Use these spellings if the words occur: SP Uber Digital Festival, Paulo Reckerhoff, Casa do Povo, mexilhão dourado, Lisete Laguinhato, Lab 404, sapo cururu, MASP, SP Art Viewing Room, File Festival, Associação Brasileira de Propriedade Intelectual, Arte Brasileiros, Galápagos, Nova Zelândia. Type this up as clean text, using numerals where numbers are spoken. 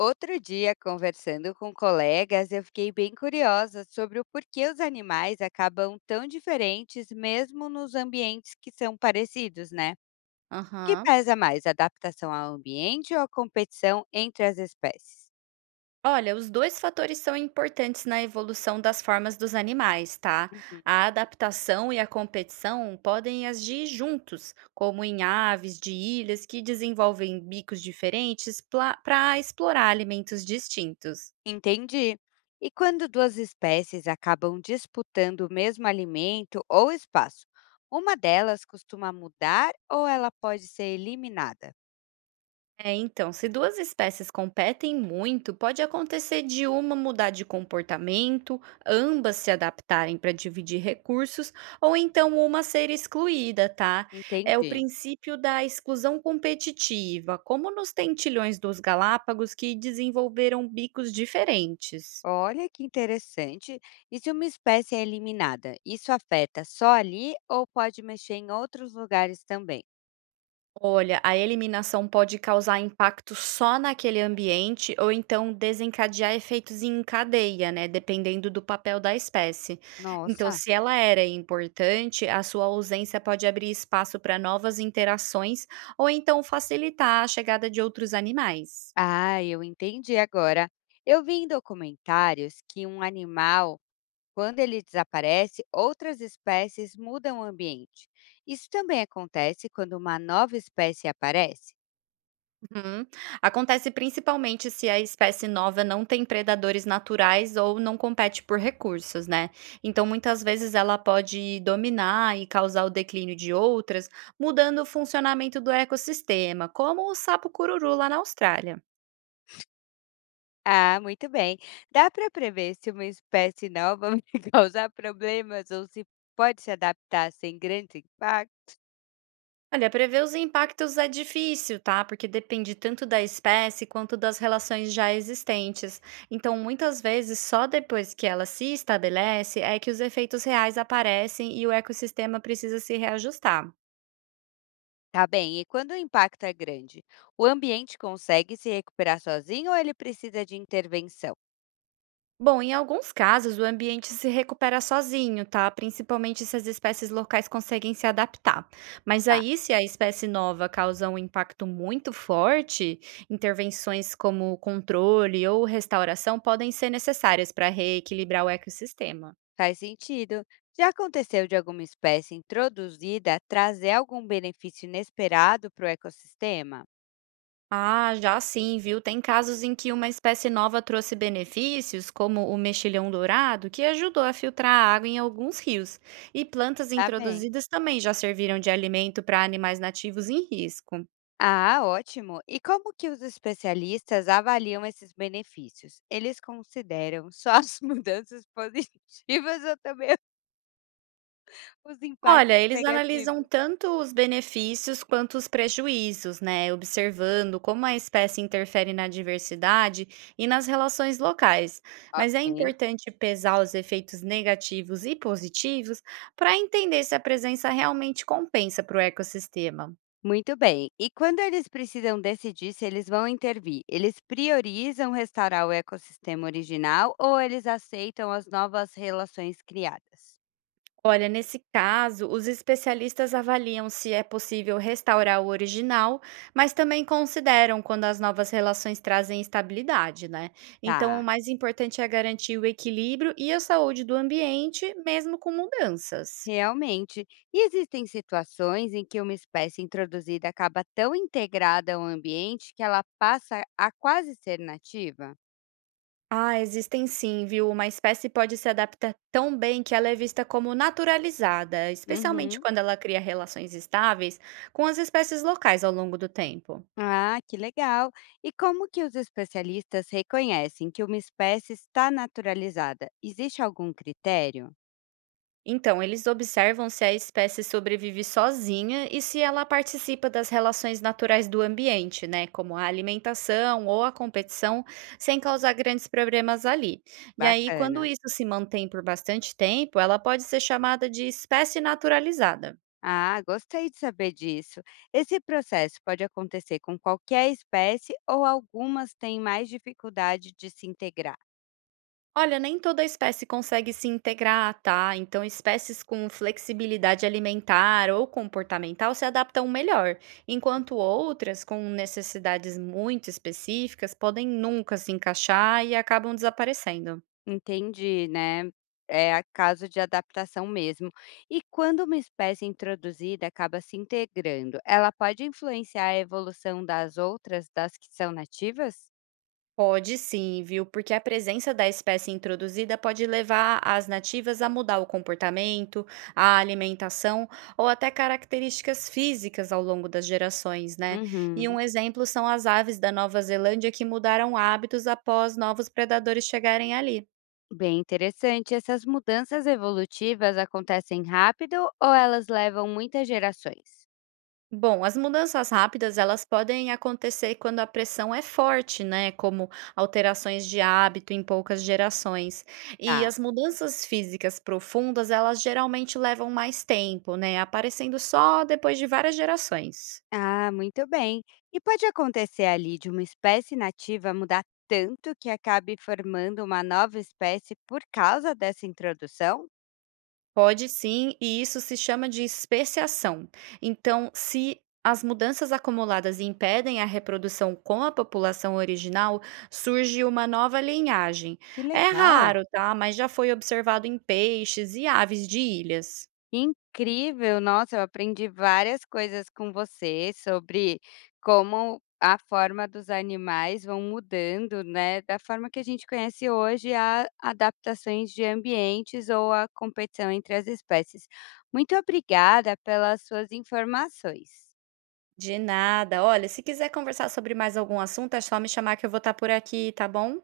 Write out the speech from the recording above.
Outro dia, conversando com colegas, eu fiquei bem curiosa sobre o porquê os animais acabam tão diferentes, mesmo nos ambientes que são parecidos, né? O que Aham. pesa mais, a adaptação ao ambiente ou a competição entre as espécies? Olha, os dois fatores são importantes na evolução das formas dos animais, tá? Uhum. A adaptação e a competição podem agir juntos, como em aves de ilhas que desenvolvem bicos diferentes para explorar alimentos distintos. Entendi. E quando duas espécies acabam disputando o mesmo alimento ou espaço, uma delas costuma mudar ou ela pode ser eliminada? É, então, se duas espécies competem muito, pode acontecer de uma mudar de comportamento, ambas se adaptarem para dividir recursos, ou então uma ser excluída, tá? É o Entendi. princípio da exclusão competitiva, como nos tentilhões dos Galápagos que desenvolveram bicos diferentes. Olha que interessante. E se uma espécie é eliminada, isso afeta só ali ou pode mexer em outros lugares também? Olha, a eliminação pode causar impacto só naquele ambiente ou então desencadear efeitos em cadeia, né? Dependendo do papel da espécie. Então, Nossa, se ela era importante, a sua ausência pode abrir espaço para novas interações ou então facilitar a chegada de outros animais. ah, eu entendi agora. Eu vi em documentários que um animal, quando ele desaparece, outras espécies mudam o ambiente. Isso também acontece quando uma nova espécie aparece? Uhum. Acontece principalmente se a espécie nova não tem predadores naturais ou não compete por recursos, né? Então, muitas vezes ela pode dominar e causar o declínio de outras, mudando o funcionamento do ecossistema, como o sapo cururu lá na Austrália. Ah, muito bem. Dá para prever se uma espécie nova vai causar problemas ou se pode se adaptar sem grandes impactos? Olha, prever os impactos é difícil, tá? Porque depende tanto da espécie quanto das relações já existentes. Então, muitas vezes, só depois que ela se estabelece é que os efeitos reais aparecem e o ecossistema precisa se reajustar. Tá bem, e quando o impacto é grande, o ambiente consegue se recuperar sozinho ou ele precisa de intervenção? Bom, em alguns casos, o ambiente se recupera sozinho, tá? Principalmente se as espécies locais conseguem se adaptar. Mas Tá. aí, se a espécie nova causa um impacto muito forte, intervenções como controle ou restauração podem ser necessárias para reequilibrar o ecossistema. Faz sentido. Já aconteceu de alguma espécie introduzida trazer algum benefício inesperado para o ecossistema? Ah, já sim, viu? Tem casos em que uma espécie nova trouxe benefícios, como o mexilhão dourado, que ajudou a filtrar a água em alguns rios. E plantas Tá bem. introduzidas também já serviram de alimento para animais nativos em risco. Ah, ótimo. E como que os especialistas avaliam esses benefícios? Eles consideram só as mudanças positivas ou também os impactos Olha, eles analisam negativos? tanto os benefícios quanto os prejuízos, né? Observando como a espécie interfere na diversidade e nas relações locais. Mas é Ok. importante pesar os efeitos negativos e positivos para entender se a presença realmente compensa para o ecossistema. Muito bem. E quando eles precisam decidir se eles vão intervir, eles priorizam restaurar o ecossistema original ou eles aceitam as novas relações criadas? Olha, nesse caso, os especialistas avaliam se é possível restaurar o original, mas também consideram quando as novas relações trazem estabilidade, né? Então, o Tá, mais importante é garantir o equilíbrio e a saúde do ambiente, mesmo com mudanças. realmente. E existem situações em que uma espécie introduzida acaba tão integrada ao ambiente que ela passa a quase ser nativa? Ah, existem sim, viu? Uma espécie pode se adaptar tão bem que ela é vista como naturalizada, especialmente Uhum. quando ela cria relações estáveis com as espécies locais ao longo do tempo. Ah, que legal. E como que os especialistas reconhecem que uma espécie está naturalizada? Existe algum critério? Então, eles observam se a espécie sobrevive sozinha e se ela participa das relações naturais do ambiente, né, como a alimentação ou a competição, sem causar grandes problemas ali. E aí, quando Bacana. isso se mantém por bastante tempo, ela pode ser chamada de espécie naturalizada. Ah, gostei de saber disso. Esse processo pode acontecer com qualquer espécie ou algumas têm mais dificuldade de se integrar? Olha, nem toda espécie consegue se integrar, tá? Então, espécies com flexibilidade alimentar ou comportamental se adaptam melhor, enquanto outras com necessidades muito específicas podem nunca se encaixar e acabam desaparecendo. Entendi, né? É a caso de adaptação mesmo. E quando uma espécie introduzida acaba se integrando, ela pode influenciar a evolução das outras, das que são nativas? Pode sim, viu? Porque a presença da espécie introduzida pode levar as nativas a mudar o comportamento, a alimentação ou até características físicas ao longo das gerações, né? E um Uhum. exemplo são as aves da Nova Zelândia que mudaram hábitos após novos predadores chegarem ali. Bem interessante. Essas mudanças evolutivas acontecem rápido ou elas levam muitas gerações? Bom, as mudanças rápidas, elas podem acontecer quando a pressão é forte, né? Como alterações de hábito em poucas gerações. E Tá. as mudanças físicas profundas, elas geralmente levam mais tempo, né? Aparecendo só depois de várias gerações. Ah, muito bem. E pode acontecer ali de uma espécie nativa mudar tanto que acabe formando uma nova espécie por causa dessa introdução? Pode sim, e isso se chama de especiação. Então, se as mudanças acumuladas impedem a reprodução com a população original, surge uma nova linhagem. Que É legal! raro, tá? Mas já foi observado em peixes e aves de ilhas. Incrível! Nossa, eu aprendi várias coisas com você sobre como a forma dos animais vão mudando, né? Da forma que a gente conhece hoje, a adaptações de ambientes ou a competição entre as espécies. Muito obrigada pelas suas informações. De nada. Olha, se quiser conversar sobre mais algum assunto, é só me chamar que eu vou estar por aqui, tá bom?